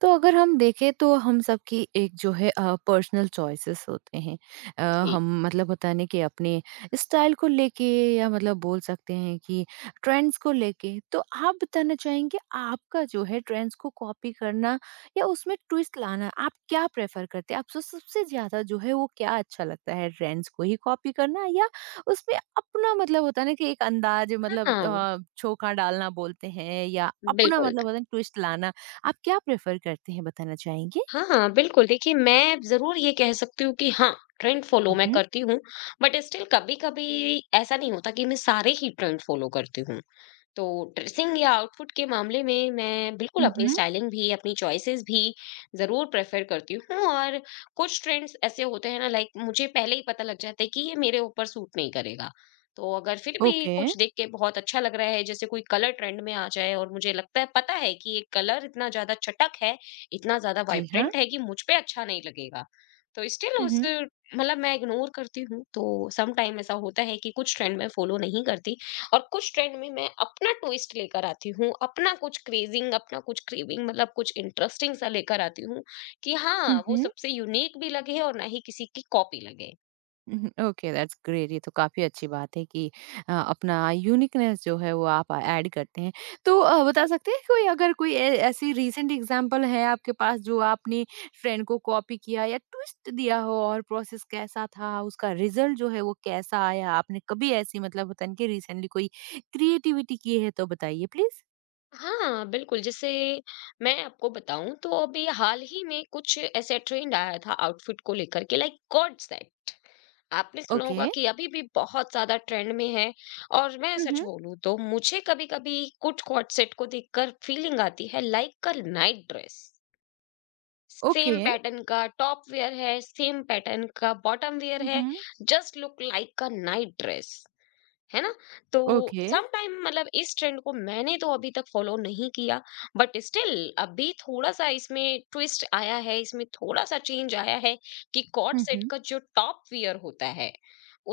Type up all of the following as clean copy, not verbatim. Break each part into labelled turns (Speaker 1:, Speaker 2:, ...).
Speaker 1: तो अगर हम देखें तो हम सबकी एक जो है पर्सनल चॉइसेस होते हैं अ,
Speaker 2: जी,
Speaker 1: हम मतलब होता नहीं कि अपने स्टाइल को लेके या मतलब बोल सकते हैं कि ट्रेंड्स को लेके तो आप बताना चाहेंगे आपका जो है ट्रेंड्स को कॉपी करना या उसमें ट्विस्ट लाना आप क्या प्रेफर करते हैं आपको सबसे ज्यादा जो है वो क्या अच्छा लगता है ट्रेंड्स को ही कॉपी करना या उसमें अपना मतलब होता है ना कि एक अंदाज मतलब
Speaker 2: हाँ,
Speaker 1: छोखा डालना बोलते हैं या अपना
Speaker 2: बिल्कुल।
Speaker 1: मतलब होता है ट्विस्ट लाना आप क्या प्रेफ़र करते हैं बताना चाहेंगे?
Speaker 2: हाँ, हाँ, बिल्कुल, देखिए मैं ज़रूर ये कह सकती हूँ कि हाँ, ट्रेंड फ़ॉलो मैं
Speaker 1: हुँ,
Speaker 2: करती हूँ, बट स्टिल कभी-कभी ऐसा नहीं होता कि मैं सारे ही ट्रेंड फ़ॉलो करती हूँ। तो ड्रेसिंग या आउटफिट के मामले में मैं बिल्कुल
Speaker 1: हुँ,
Speaker 2: अपनी
Speaker 1: हुँ,
Speaker 2: स्टाइलिंग भी अपनी चॉइसेस भी ज़रूर प्रेफर करती हूँ और कुछ ट्रेंड्स ऐसे होते हैं ना लाइक मुझे पहले ही पता लग जाता है कि ये मेरे ऊपर सूट नहीं करेगा। तो अगर फिर भी
Speaker 1: ओके।
Speaker 2: कुछ देख के बहुत अच्छा लग रहा है, जैसे कोई कलर ट्रेंड में आ जाए और मुझे लगता है पता है कि ये कलर इतना ज़्यादा चटक है, इतना ज़्यादा
Speaker 1: जी हाँ।
Speaker 2: वाइब्रेंट है कि मुझ पे अच्छा नहीं लगेगा, तो स्टिल
Speaker 1: हुँ,
Speaker 2: उस
Speaker 1: हुँ,
Speaker 2: मतलब मैं इग्नोर करती हूँ। तो सम टाइम ऐसा होता है कि कुछ ट्रेंड मैं फॉलो नहीं करती और कुछ ट्रेंड में मैं अपना ट्विस्ट लेकर आती हूँ, अपना कुछ क्रेजिंग अपना कुछ क्रेविंग मतलब कुछ इंटरेस्टिंग सा लेकर आती हूँ कि हाँ
Speaker 1: हुँ,
Speaker 2: वो
Speaker 1: हुँ,
Speaker 2: सबसे यूनिक भी लगे और ना ही किसी की कॉपी लगे।
Speaker 1: हुँ, ओके दैट्स ग्रेट ये तो काफ़ी अच्छी बात है कि अपना यूनिकनेस जो है वो आप ऐड करते हैं। तो बता सकते हैं कोई अगर कोई ए ऐसी रीसेंट एग्ज़ाम्पल है आपके पास जो आपने ट्रेंड को कॉपी किया या ट्विस्ट दिया हो और प्रोसेस कैसा था? उसका रिज़ल्ट जो है वो कैसा आया? आपने कभी ऐसी मतलब होता है ना कि रिसेंटली कोई क्रिएटिविटी की है तो बताइए प्लीज़?
Speaker 2: हाँ बिल्कुल, जैसे मैं आपको बताऊं तो अभी हाल ही में कुछ ऐसे ट्रेंड आया था आउटफिट को लेकर के, लाइक गॉड सेट। आपने सुना होगा
Speaker 1: ओके।
Speaker 2: कि अभी भी बहुत ज्यादा ट्रेंड में है। और मैं
Speaker 1: हुँ,
Speaker 2: सच
Speaker 1: हुँ,
Speaker 2: बोलूं तो मुझे कभी कभी कुछ गॉड सेट को देखकर फीलिंग आती है like a night dress. Same
Speaker 1: okay.
Speaker 2: Pattern का टॉप वेयर है, सेम पैटर्न का बॉटम वेयर
Speaker 1: हुँ,
Speaker 2: है,
Speaker 1: hmm.
Speaker 2: Just look like a night dress, है ना? तो
Speaker 1: ओके।
Speaker 2: सम टाइम मतलब इस ट्रेंड को मैंने तो अभी तक फॉलो नहीं किया। बट स्टिल अभी थोड़ा सा इसमें ट्विस्ट आया है, इसमें थोड़ा सा चेंज आया है कि कॉट
Speaker 1: हुँ,
Speaker 2: सेट
Speaker 1: हुँ।
Speaker 2: का जो टॉप वियर होता है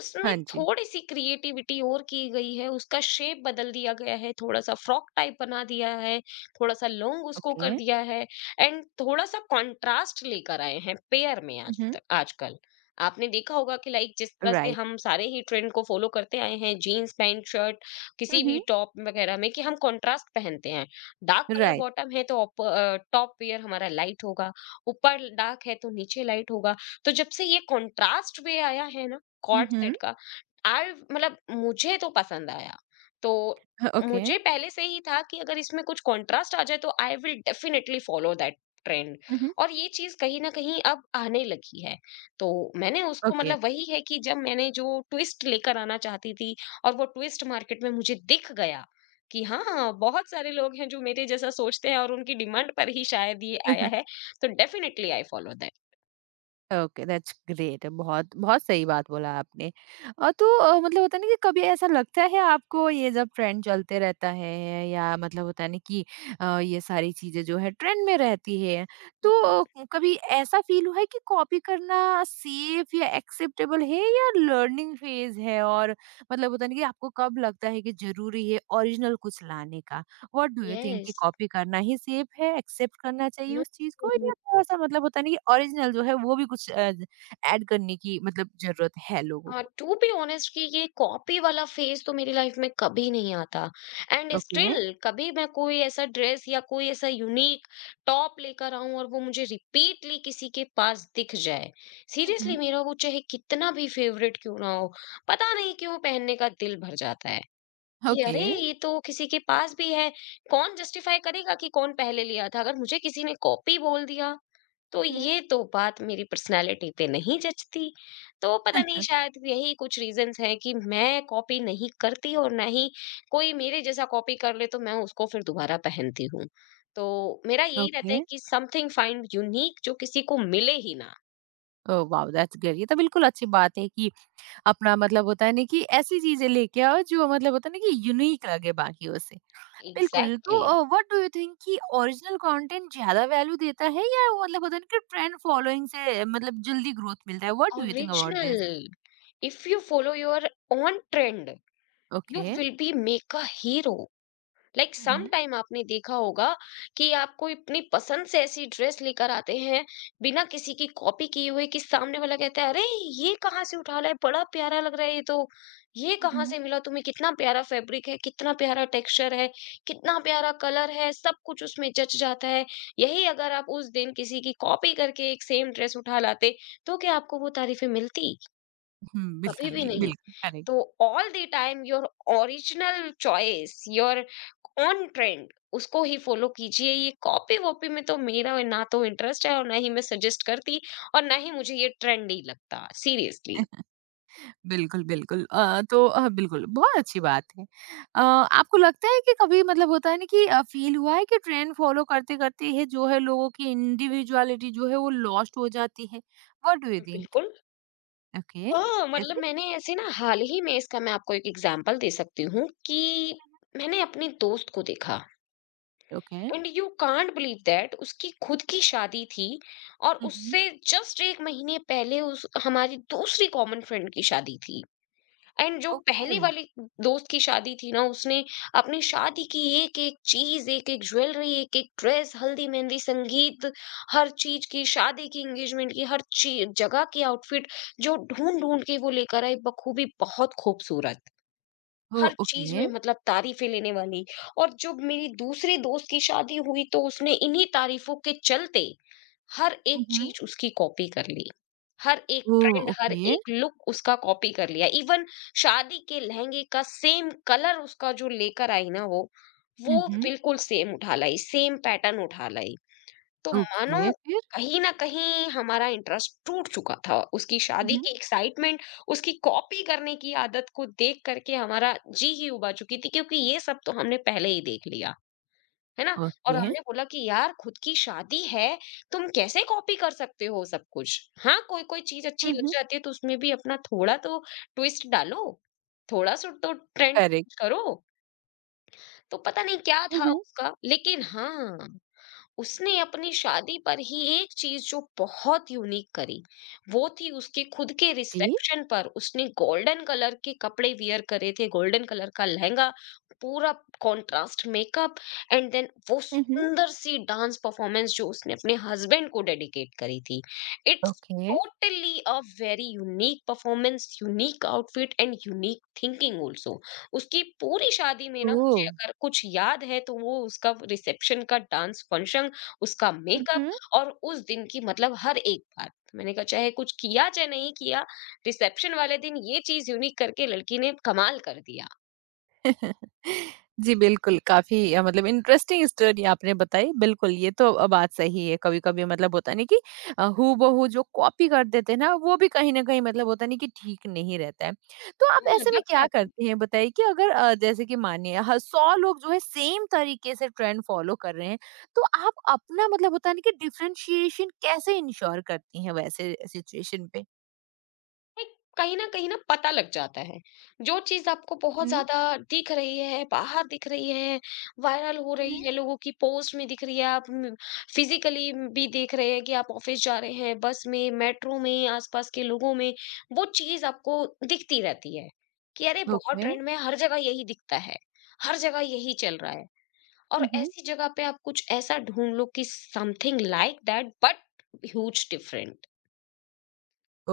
Speaker 2: उसमें
Speaker 1: हाँ जी।
Speaker 2: थोड़ी सी क्रिएटिविटी और की गई है, उसका शेप बदल दिया गया है, थोड़ा सा फ्रॉक टाइप बना दिया है, थोड़ा सा लॉन्ग उसको
Speaker 1: ओके।
Speaker 2: कर दिया है, एंड थोड़ा सा कंट्रास्ट लेकर आए हैं पेयर में।
Speaker 1: हुँ,
Speaker 2: आज
Speaker 1: हुँ।
Speaker 2: तक आजकल आपने देखा होगा कि लाइक जिस तरह से
Speaker 1: राइट।
Speaker 2: हम सारे ही ट्रेंड को फॉलो करते आए हैं, जीन्स पैंट शर्ट
Speaker 1: हुँ,
Speaker 2: किसी भी
Speaker 1: हुँ।
Speaker 2: टॉप वगैरह में, कि हम कंट्रास्ट पहनते हैं। Dark colour
Speaker 1: right.
Speaker 2: बॉटम है तो टॉप वेयर हमारा लाइट होगा, ऊपर डार्क है तो नीचे लाइट होगा। तो जब से ये कंट्रास्ट वे आया है ना,
Speaker 1: हुँ,
Speaker 2: कॉर्ड
Speaker 1: हुँ।
Speaker 2: सेट का, आई मतलब मुझे तो पसंद आया। तो
Speaker 1: ह ओके।
Speaker 2: मुझे पहले से ही था कि अगर इसमें कुछ कंट्रास्ट आ जाए तो I will definitely follow that trend.
Speaker 1: Hmm, hmm.
Speaker 2: और ये चीज कहीं ना कहीं अब आने लगी है। तो मैंने उसको
Speaker 1: ओके।
Speaker 2: मतलब वही है कि जब मैंने जो ट्विस्ट लेकर आना चाहती थी, और वो ट्विस्ट मार्केट में मुझे दिख गया कि हाँ हाँ, बहुत सारे लोग हैं जो मेरे जैसा सोचते हैं और उनकी डिमांड पर ही शायद ये आया है। तो definitely I follow that.
Speaker 1: Okay that's great बहुत बहुत सही बात बोला आपने तो मतलब होता है ना कि कभी ऐसा लगता है आपको ये जब ट्रेंड चलते रहता है या मतलब होता है ना कि ये सारी चीजें जो है ट्रेंड में रहती है तो
Speaker 2: जी।
Speaker 1: कभी ऐसा फील हुआ है कि कॉपी करना सेफ या एक्सेप्टेबल है या लर्निंग फेज है और मतलब होता है ना कि आपको कब लगता है कि जरूरी है ओरिजिनल कुछ लाने का व्हाट डू यू थिंक कि
Speaker 2: यस।
Speaker 1: कॉपी करना ही सेफ है, एक्सेप्ट करना चाहिए
Speaker 2: नो।
Speaker 1: उस चीज़ को या थोड़ा-सा मतलब होता है ना कि ओरिजिनल जो है वो भी कुछ ऐड करने की मतलब ज़रूरत है लोगों
Speaker 2: हाँ,
Speaker 1: को?
Speaker 2: टू बी ऑनेस्ट कि ये कॉपी वाला फेज तो मेरी लाइफ में कभी नहीं आता। And
Speaker 1: okay.
Speaker 2: स्टिल कभी मैं कोई ऐसा ड्रेस या कोई ऐसा यूनिक टॉप लेकर आऊं और वो मुझे रिपीटली किसी के पास दिख जाए,
Speaker 1: हुँ,
Speaker 2: सीरियसली
Speaker 1: हुँ।
Speaker 2: मेरा वो चाहे कितना भी फेवरेट क्यों ना हो, पता नहीं क्यों पहनने का दिल भर जाता है कि
Speaker 1: ओके।
Speaker 2: अरे ये तो किसी के पास भी है। कौन जस्टिफाई करेगा कि कौन पहले लिया था अगर मुझे किसी ने कॉपी बोल दिया, तो
Speaker 1: हुँ, हुँ।
Speaker 2: ये तो बात मेरी पर्सनैलिटी पे नहीं जचती। तो पता नहीं
Speaker 1: अ,
Speaker 2: शायद यही कुछ रीज़न्स हैं कि मैं कॉपी नहीं करती और ना ही कोई मेरे जैसा कॉपी कर ले तो मैं उसको फिर दोबारा पहनती हूँ। तो मेरा यही रहता
Speaker 1: ओके।
Speaker 2: है कि समथिंग फाइंड यूनिक जो किसी को मिले ही ना।
Speaker 1: Oh wow! That's great. ये तो बिल्कुल अच्छी बात है कि अपना मतलब होता है ना कि ऐसी चीज़ें लेके आओ जो मतलब होता है ना कि यूनिक लगे बाकियों से। बिल्कुल, तो
Speaker 2: exactly.
Speaker 1: What do you think कि ओरिजिनल कंटेंट ज़्यादा वैल्यू देता है या वो मतलब होता है ना कि ट्रेंड फॉलोइंग से मतलब जल्दी ग्रोथ मिलता है? What do you think about
Speaker 2: original,
Speaker 1: this?
Speaker 2: If you follow your own trend, you
Speaker 1: okay.
Speaker 2: Will be make a hero. Like
Speaker 1: hmm,
Speaker 2: some
Speaker 1: hmm.
Speaker 2: Time आपने देखा होगा कि आप कोई अपनी पसंद से ऐसी ड्रेस लेकर आते हैं बिना किसी की कॉपी किए हुए, कि सामने वाला कहता है अरे ये कहाँ से उठा लाए, बड़ा प्यारा लग रहा है ये तो। ये
Speaker 1: हुँ,
Speaker 2: कहाँ
Speaker 1: हुँ।
Speaker 2: से मिला तुम्हें, कितना प्यारा फैब्रिक है, कितना प्यारा टेक्सचर है, कितना प्यारा कलर है, सब कुछ उसमें जच जाता है। यही अगर आप उस दिन किसी की कॉपी करके एक सेम ड्रेस उठा लाते तो क्या आपको वो तारीफें मिलती?
Speaker 1: हुँ,
Speaker 2: कभी
Speaker 1: बिल्कुल
Speaker 2: भी
Speaker 1: नहीं,
Speaker 2: नहीं।
Speaker 1: बिल्कुल करेक्ट।
Speaker 2: तो all the time your original choice, your own trend, उसको ही फॉलो कीजिए। ये कॉपी वॉपी में तो मेरा ना तो इंटरेस्ट है और ना ही मैं सजेस्ट करती, और ना ही मुझे ये ट्रेंडी लगता सीरियसली।
Speaker 1: बिल्कुल, बिल्कुल तो बिल्कुल बहुत अच्छी बात है। आपको लगता है कि कभी मतलब होता है ना कि फ़ील हुआ है कि ट्रेंड फ़ॉलो करते-करते है जो है लोगों की इंडिविजुअलिटी जो है वो लॉस्ट हो जाती है? What do you think?
Speaker 2: बिल्कुल।
Speaker 1: ओके।
Speaker 2: हाँ मतलब
Speaker 1: कैसे?
Speaker 2: मैंने ऐसे ना हाल ही में इसका मैं आपको एक एग्जांपल दे सकती हूँ कि मैंने अपने दोस्त को देखा।
Speaker 1: Okay.
Speaker 2: And you can't believe that, उसकी खुद की शादी थी और
Speaker 1: हुँ, हुँ।
Speaker 2: उससे जस्ट एक महीने पहले उस हमारी दूसरी कॉमन फ्रेंड की शादी थी। एंड जो पहली
Speaker 1: ओके।
Speaker 2: वाली दोस्त की शादी थी ना, उसने अपनी शादी की एक-एक चीज, एक-एक ज्वेलरी, एक-एक ड्रेस, हल्दी, मेहंदी, संगीत, हर चीज की शादी की, एंगेजमेंट की, हर ची जगह की आउटफिट जो
Speaker 1: हुँ।
Speaker 2: ढूँढ-ढूँढ के वो लेकर आई बखूबी बहुत खूबसूरत।
Speaker 1: ओह!
Speaker 2: हर चीज में
Speaker 1: ओके।
Speaker 2: मतलब तारीफें लेने वाली। और जब मेरी दूसरे दोस्त की शादी हुई तो उसने इन्हीं तारीफों के चलते हर
Speaker 1: हुँ,
Speaker 2: एक
Speaker 1: हुँ।
Speaker 2: चीज उसकी कॉपी कर ली, हर एक
Speaker 1: ओह!
Speaker 2: ट्रेंड हर
Speaker 1: ओके।
Speaker 2: एक लुक उसका कॉपी कर लिया, इवन शादी के लहंगे का सेम कलर उसका जो लेकर आई ना वो
Speaker 1: हुँ,
Speaker 2: वो
Speaker 1: हुँ।
Speaker 2: बिल्कुल सेम उठा लाई, सेम पैटर्न उठा लाई। तो मानो
Speaker 1: ओके, फिर?
Speaker 2: कहीं न कहीं हमारा इंटरेस्ट टूट चुका था। उसकी
Speaker 1: हुँ,
Speaker 2: शादी
Speaker 1: हुँ।
Speaker 2: की एक्साइटमेंट, उसकी कॉपी करने की आदत को देख कर के हमारा जी ही उबा चुकी थी, क्योंकि ये सब तो हमने पहले ही देख लिया, है ना? और
Speaker 1: ओके।
Speaker 2: हमने बोला कि यार खुद की शादी है, तुम कैसे कॉपी कर सकते हो सब कुछ? हाँ, कोई-कोई चीज़ अच्छी
Speaker 1: हुँ,
Speaker 2: लग
Speaker 1: हुँ।
Speaker 2: जाती है तो उसमें भी अपना थोड़ा तो ट्विस्ट डालो, थोड़ा-सा तो ट्रेंड
Speaker 1: करेक्ट।
Speaker 2: करो। तो पता नहीं क्या
Speaker 1: हुँ,
Speaker 2: था
Speaker 1: हुँ।
Speaker 2: उसका, लेकिन हाँ उसने अपनी शादी पर ही एक चीज जो बहुत यूनिक करी, वो थी उसके खुद के
Speaker 1: जी।
Speaker 2: रिसेप्शन पर उसने गोल्डन कलर के कपड़े वियर करे थे, गोल्डन कलर का लहंगा पूरा, कंट्रास्ट मेकअप, एंड देन वो
Speaker 1: हुँ, हुँ।
Speaker 2: सुंदर सी डांस परफॉर्मेंस जो उसने अपने हस्बैंड को डेडिकेट करी थी। It's
Speaker 1: okay.
Speaker 2: Totally a very unique performance, unique outfit and unique thinking also. उसकी पूरी शादी में ना
Speaker 1: ओह!
Speaker 2: मुझे अगर कुछ याद है तो वो उसका रिसेप्शन का डांस फंक्शन, उसका मेकअप,
Speaker 1: उहुँ।
Speaker 2: और उस दिन की मतलब हर एक बात। मैंने कहा चाहे कुछ किया चाहे नहीं किया, रिसेप्शन वाले दिन ये चीज़ यूनिक करके लड़की ने कमाल कर दिया।
Speaker 1: जी, बिल्कुल, काफ़ी मतलब इंटरेस्टिंग स्टोरी आपने बताई। बिल्कुल, ये तो बात सही है। कभी-कभी मतलब होता नहीं कि हूबहू जो कॉपी कर देते हैं ना, वो भी कहीं न कहीं मतलब होता नहीं कि ठीक नहीं रहता है। तो आप
Speaker 2: हाँ,
Speaker 1: ऐसे में
Speaker 2: दब
Speaker 1: क्या
Speaker 2: जाती
Speaker 1: करते हैं, बताइए कि अगर जैसे कि मानिए ह 100 लोग जो है सेम तरीके से ट्रेंड फ़ॉलो कर रहे हैं, तो आप अपना मतलब होता है ना कि डिफरेंशिएशन कैसे इंश्योर करती हैं वैसे सिचुएशन पे?
Speaker 2: एक कहीं ना पता लग जाता है। जो चीज आपको
Speaker 1: हुँ,
Speaker 2: बहुत
Speaker 1: हुँ।
Speaker 2: ज्यादा दिख रही है, बाहर दिख रही है, वायरल हो
Speaker 1: हुँ।
Speaker 2: रही है, लोगों की पोस्ट में दिख रही है, आप फिजिकली भी देख रहे हैं कि आप ऑफिस जा रहे हैं, बस में, मेट्रो में, आसपास के लोगों में वो चीज आपको दिखती रहती है, कि अरे बहुत
Speaker 1: ओके।
Speaker 2: ट्रेंड में हर जगह यही दिखता है, हर जगह यही चल रहा है। और
Speaker 1: हुँ, हुँ।
Speaker 2: ऐसी जगह पे आप कुछ ऐसा ढूंढ लो कि something like that but huge different.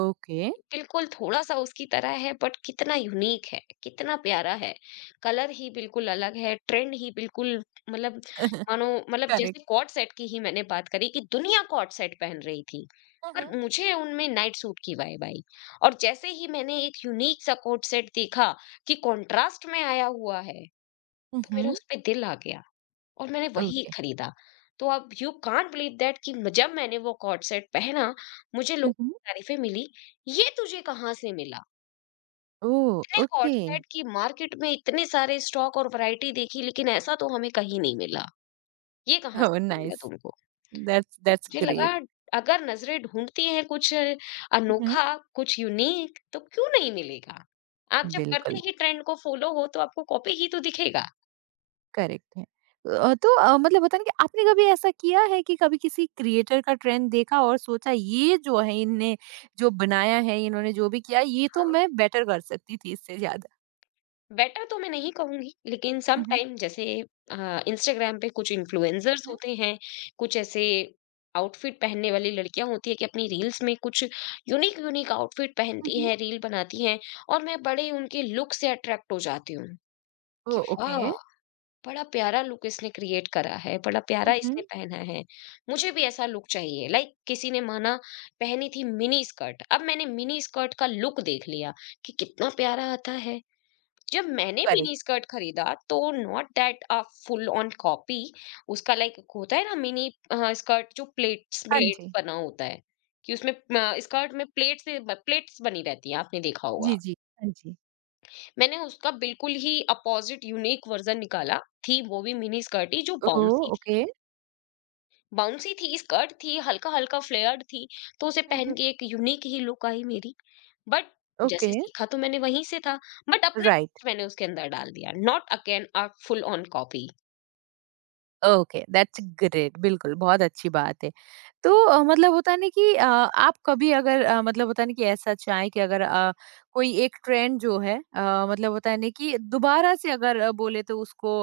Speaker 1: Okay.
Speaker 2: बिल्कुल थोड़ा-सा उसकी तरह है बट कितना यूनिक है, कितना प्यारा है। कलर ही बिल्कुल अलग है, ट्रेंड ही बिल्कुल मतलब, मानो मतलब
Speaker 1: करेक्ट.
Speaker 2: जैसे कॉर्ड सेट की ही मैंने बात करी कि दुनिया कॉर्ड सेट पहन रही थी,
Speaker 1: Mhm.
Speaker 2: पर मुझे उनमें नाइट सूट की वाइब आई। और जैसे ही मैंने एक यूनिक सा कॉर्ड सेट देखा कि कॉन्ट्रास्ट में आया हुआ है, तो मेरा
Speaker 1: Mhm.
Speaker 2: उस पे दिल आ गया। और मैंने वही
Speaker 1: Okay.
Speaker 2: खरीदा। तो अब यू कांट बिलीव दैट कि म जब मैंने वो कॉर्ड सेट पहना, मुझे लोगों
Speaker 1: Mhm.
Speaker 2: की तारीफ़ें मिली, "ये तुझे कहाँ से मिला?
Speaker 1: ओह!
Speaker 2: इतने कॉर्ड
Speaker 1: ओके.
Speaker 2: सेट की मार्केट में इतने सारे स्टॉक और वैरायटी देखी, लेकिन ऐसा तो हमें कहीं नहीं मिला। ये कहाँ
Speaker 1: ओह,
Speaker 2: से मिला
Speaker 1: नाइस.
Speaker 2: तुमको?"
Speaker 1: दैट्स
Speaker 2: तो
Speaker 1: दैट्स
Speaker 2: मुझे लगा
Speaker 1: ग्रेट.
Speaker 2: अगर नज़रें ढूँढती हैं कुछ
Speaker 1: हुँ।
Speaker 2: अनोखा, कुछ यूनिक तो क्यों नहीं मिलेगा? आप जब करते
Speaker 1: बिल्कुल,
Speaker 2: ही ट्रेंड को फ़ॉलो हो, तो आपको कॉपी ही तो दिखेगा।
Speaker 1: करेक्ट है. तो मतलब होता है ना कि आपने कभी ऐसा किया है कि कभी किसी क्रिएटर का ट्रेंड देखा और सोचा ये जो है इनने जो बनाया है, इन्होंने जो भी किया है, ये तो
Speaker 2: हाँ।
Speaker 1: मैं बेटर कर सकती थी इससे ज़्यादा?
Speaker 2: बेटर तो मैं नहीं कहूंगी लेकिन सम
Speaker 1: हुँ, हुँ,
Speaker 2: टाइम जैसे इंस्टाग्राम पे कुछ इन्फ्लुएंसर्स
Speaker 1: हुँ।
Speaker 2: होते हैं कुछ ऐसे आउटफिट पहनने वाली लड़कियां होती है कि अपनी रील्स में कुछ यूनिक यूनिक आउटफिट पहनती
Speaker 1: हुँ.
Speaker 2: हैं रील बनाती हैं और मैं बड़े उनके लुक से अट्रैक्ट हो जाती हूँ कि
Speaker 1: ओह! ओके.
Speaker 2: वाह बड़ा प्यारा लुक इसने क्रिएट करा है बड़ा प्यारा
Speaker 1: हुँ,
Speaker 2: इसने पहना है मुझे भी ऐसा लुक चाहिए लाइक किसी ने माना पहनी थी मिनी स्कर्ट। अब मैंने मिनी स्कर्ट का लुक देख लिया कि कितना प्यारा आता है जब मैंने
Speaker 1: करेक्ट.
Speaker 2: मिनी स्कर्ट खरीदा। तो not that a full on copy उसका। लाइक होता है ना मिनी स्कर्ट जो प्लेट्स
Speaker 1: हाँ
Speaker 2: प्लेट्स
Speaker 1: जी.
Speaker 2: बना होता है कि उसमें स्कर्ट में प्लेट्स प्लेट्स बनी रहती है आपने देखा होगा।
Speaker 1: जी, जी. हाँ जी.
Speaker 2: मैंने उसका बिल्कुल ही अपोजिट यूनिक वर्जन निकाला। थी वो भी मिनी स्कर्ट ही जो
Speaker 1: ओह! ओके.
Speaker 2: बाउंसी थी स्कर्ट थी हल्का हल्का फ्लेयर्ड थी तो उसे
Speaker 1: हुँ,
Speaker 2: पहन
Speaker 1: हुँ।
Speaker 2: के एक यूनिक ही लुक आई मेरी। बट जैसे
Speaker 1: ओके,
Speaker 2: सीखा तो मैंने वहीं से था बट अपना
Speaker 1: राइट.
Speaker 2: टेस्ट मैंने उसके अंदर डाल दिया not again a full on copy.
Speaker 1: Okay, that's great बिल्कुल, बहुत अच्छी बात है। तो मतलब होता है ना कि आप कभी अगर मतलब होता है ना कि ऐसा चाहें कि अगर कोई एक ट्रेंड जो है मतलब होता है ना कि दोबारा से अगर बोले तो उसको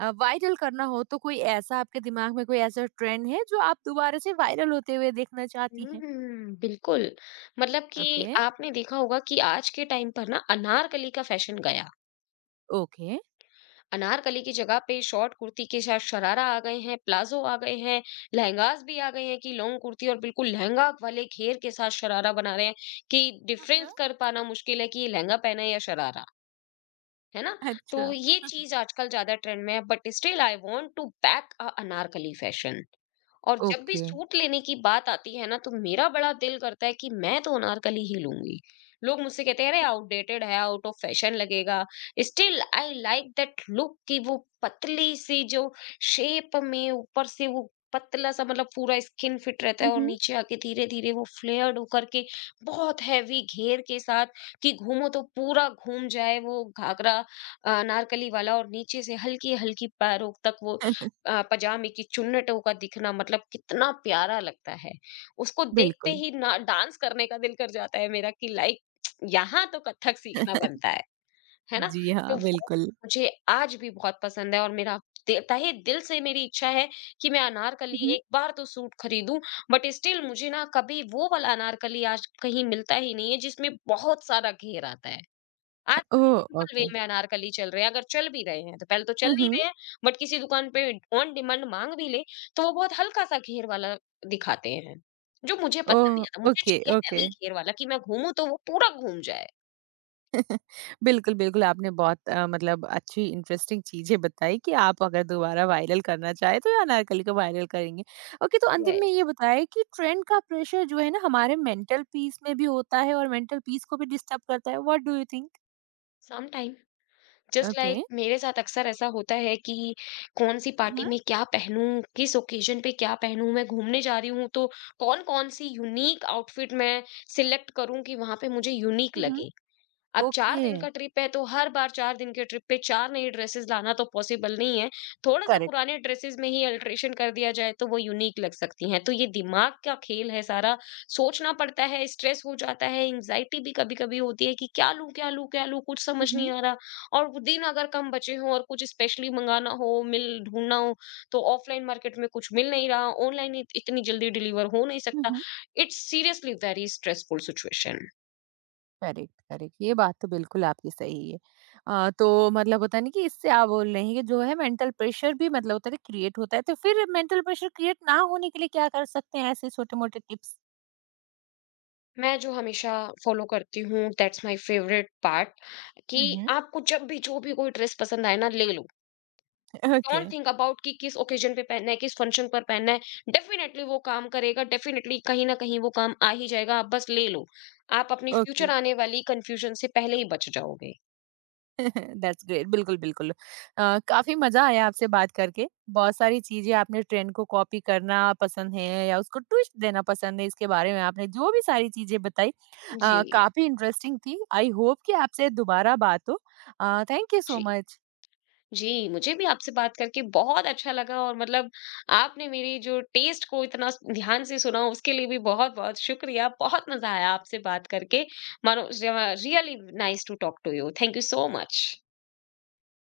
Speaker 1: वायरल करना हो तो कोई ऐसा आपके दिमाग में कोई ऐसा ट्रेंड है जो आप दोबारा से वायरल होते हुए देखना चाहती हैं?
Speaker 2: बिल्कुल। मतलब कि
Speaker 1: ओके,
Speaker 2: आपने देखा होगा कि आज के टाइम पर ना अनारकली का फैशन गया।
Speaker 1: ओके।
Speaker 2: अनारकली की जगह पे शॉर्ट कुर्ती के साथ शरारा आ गए हैं, प्लाजो आ गए हैं, लहंगास भी आ गए हैं कि लॉन्ग कुर्ती और बिल्कुल लहंगा वाले घेर के साथ शरारा बना रहे हैं कि
Speaker 1: हुँ, हुँ।
Speaker 2: डिफरेंस कर पाना मुश्किल है कि ये लहंगा पहना है या शरारा, है ना। तो
Speaker 1: अच्छा।
Speaker 2: ये चीज आजकल ज्यादा ट्रेंड में है but still I want to back a anarkali fashion. और जब भी
Speaker 1: ओके।
Speaker 2: सूट लेने की बात आती है ना तो मेरा बड़ा दिल करता है कि मैं तो अनारकली ही लूंगी। लोग मुझसे कहते हैं अरे आउटडेटेड है, आउट ऑफ फैशन लगेगा। Still I like that look कि वो पतली सी जो शेप में ऊपर से वो पतला सा, मतलब पूरा स्किन फिट रहता है
Speaker 1: हुँ,
Speaker 2: और
Speaker 1: हुँ।
Speaker 2: नीचे आके धीरे धीरे वो फ्लेयर्ड होकर के बहुत हैवी घेर के साथ कि घूमो तो पूरा घूम जाए वो घाघरा अनारकली वाला। और नीचे से हल्की हल्की पैरों तक वो पजामे की चुन्नटों का दिखना, मतलब कितना प्यारा लगता है। उसको देखते
Speaker 1: बिल्कुल।
Speaker 2: ही ना डांस करने का दिल कर जाता है मेरा कि लाइक यहाँ तो कथक सीखना बनता है ना?
Speaker 1: जी हाँ,
Speaker 2: तो वो
Speaker 1: बिल्कुल।
Speaker 2: मुझे आज भी बहुत पसंद है और मेरा दे तहे दिल से मेरी इच्छा है कि मैं अनारकली
Speaker 1: हुँ, हुँ।
Speaker 2: एक बार तो सूट खरीदूँ। बट स्टिल मुझे ना कभी वो वाला अनारकली आज कहीं मिलता ही नहीं है जिसमें बहुत सारा घेर आता है। आजकल
Speaker 1: ओह!
Speaker 2: Simple way
Speaker 1: okay.
Speaker 2: में अनारकली चल रहे हैं, अगर चल भी रहे हैं, तो पहले तो चल
Speaker 1: हुँ,
Speaker 2: नहीं
Speaker 1: हुँ।
Speaker 2: रहे हैं, बट किसी दुकान पे ऑन डिमांड माँग भी ले, तो वो बहुत हल्का-सा घेर वाला दिखाते हैं, जो मुझे पसंद
Speaker 1: ओह!
Speaker 2: नहीं आता। मुझे
Speaker 1: ओके,
Speaker 2: चाहिए
Speaker 1: ओके।
Speaker 2: हैवी घेर वाला कि मैं घूमूँ तो वो पूरा घूम जाए।
Speaker 1: बिल्कुल, बिल्कुल आपने बहुत मतलब अच्छी इंटरेस्टिंग चीज़ें बताई कि आप अगर दोबारा वायरल करना चाहें तो ये अनारकली को वायरल करेंगे। ओके तो अंतिम में ये
Speaker 2: यस,
Speaker 1: बताएँ कि ट्रेंड का प्रेशर जो है ना हमारे मेंटल पीस में भी होता है और मेंटल पीस को भी डिस्टर्ब करता है what do you think?
Speaker 2: Sometime just
Speaker 1: okay.
Speaker 2: Like मेरे साथ अक्सर ऐसा होता है कि कौन-सी
Speaker 1: हुँ,
Speaker 2: पार्टी
Speaker 1: हुँ।
Speaker 2: में क्या पहनूँ, किस ओकेज़न पे क्या पहनूँ, मैं घूमने जा रही हूँ, तो कौन-कौन सी यूनिक आउटफिट मैं सिलेक्ट करूँ कि वहाँ पे मुझे यूनिक
Speaker 1: हुँ, हुँ।
Speaker 2: लगे। अब 4
Speaker 1: ओके।
Speaker 2: दिन का ट्रिप है तो हर बार 4 दिन के ट्रिप पे 4 नई ड्रेसेस लाना तो पॉसिबल नहीं है। थोड़ा-सा
Speaker 1: करेक्ट।
Speaker 2: पुराने ड्रेसेस में ही अल्टरेशन कर दिया जाए तो वो यूनीक लग सकती हैं। तो ये दिमाग का खेल है सारा, सोचना पड़ता है, स्ट्रेस हो जाता है, एंग्ज़ायटी भी कभी-कभी होती है कि क्या लूँ, क्या लूँ, क्या लूँ? कुछ
Speaker 1: हुँ,
Speaker 2: समझ नहीं
Speaker 1: हुँ।
Speaker 2: आ रहा और वो दिन अगर कम बचे हों और कुछ स्पेशली मँगाना हो, मिल ढूँढना हो तो ऑफ़लाइन मार्केट में कुछ मिल नहीं रहा, ऑनलाइन इत इतनी जल्दी डिलीवर हो नहीं
Speaker 1: हुँ,
Speaker 2: सकता।
Speaker 1: हुँ।
Speaker 2: It's seriously very stressful situation.
Speaker 1: Correct correct ये बात तो बिल्कुल आपकी सही है तो मतलब होता नहीं कि इससे आप बोल रहे हैं कि जो है मेंटल प्रेशर भी मतलब होता है क्रिएट होता है तो फिर मेंटल प्रेशर क्रिएट ना होने के लिए क्या कर सकते हैं ऐसे छोटे मोटे टिप्स
Speaker 2: मैं जो हमेशा फॉलो करती हूँ दैट्स माय फेवरेट पार्ट कि
Speaker 1: हम्म
Speaker 2: आपको जब भी जो भी कोई ड्रेस पसंद आए ना ले लो।
Speaker 1: ओके
Speaker 2: डोंट थिंक अबाउट कि किस ओकेजन पे पहनना है, किस फंक्शन पर पहनना है। डेफिनेटली वो काम करेगा, डेफिनेटली कहीं ना कहीं वो काम आ ही जाएगा, आप बस ले लो। आप अपनी फ्यूचर
Speaker 1: ओके
Speaker 2: आने वाली कंफ्यूजन से पहले ही बच जाओगे।
Speaker 1: दैट्स ग्रेट बिल्कुल बिल्कुल काफी मजा आया आपसे बात करके बहुत सारी चीजें आपने ट्रेंड को कॉपी करना पसंद है या उसको ट्विस्ट देना पसंद है इसके बारे में आपने जो भी सारी चीजें बताई
Speaker 2: जी।
Speaker 1: काफी इंटरेस्टिंग थी आई होप कि आपसे दोबारा बात हो थैंक यू सो
Speaker 2: जी।
Speaker 1: मच
Speaker 2: जी, मुझे भी आपसे बात करके बहुत अच्छा लगा और मतलब आपने मेरी जो टेस्ट को इतना ध्यान से सुना उसके लिए भी बहुत-बहुत शुक्रिया। बहुत मज़ा आया आपसे बात करके। मानो really nice to talk to you. Thank you so much.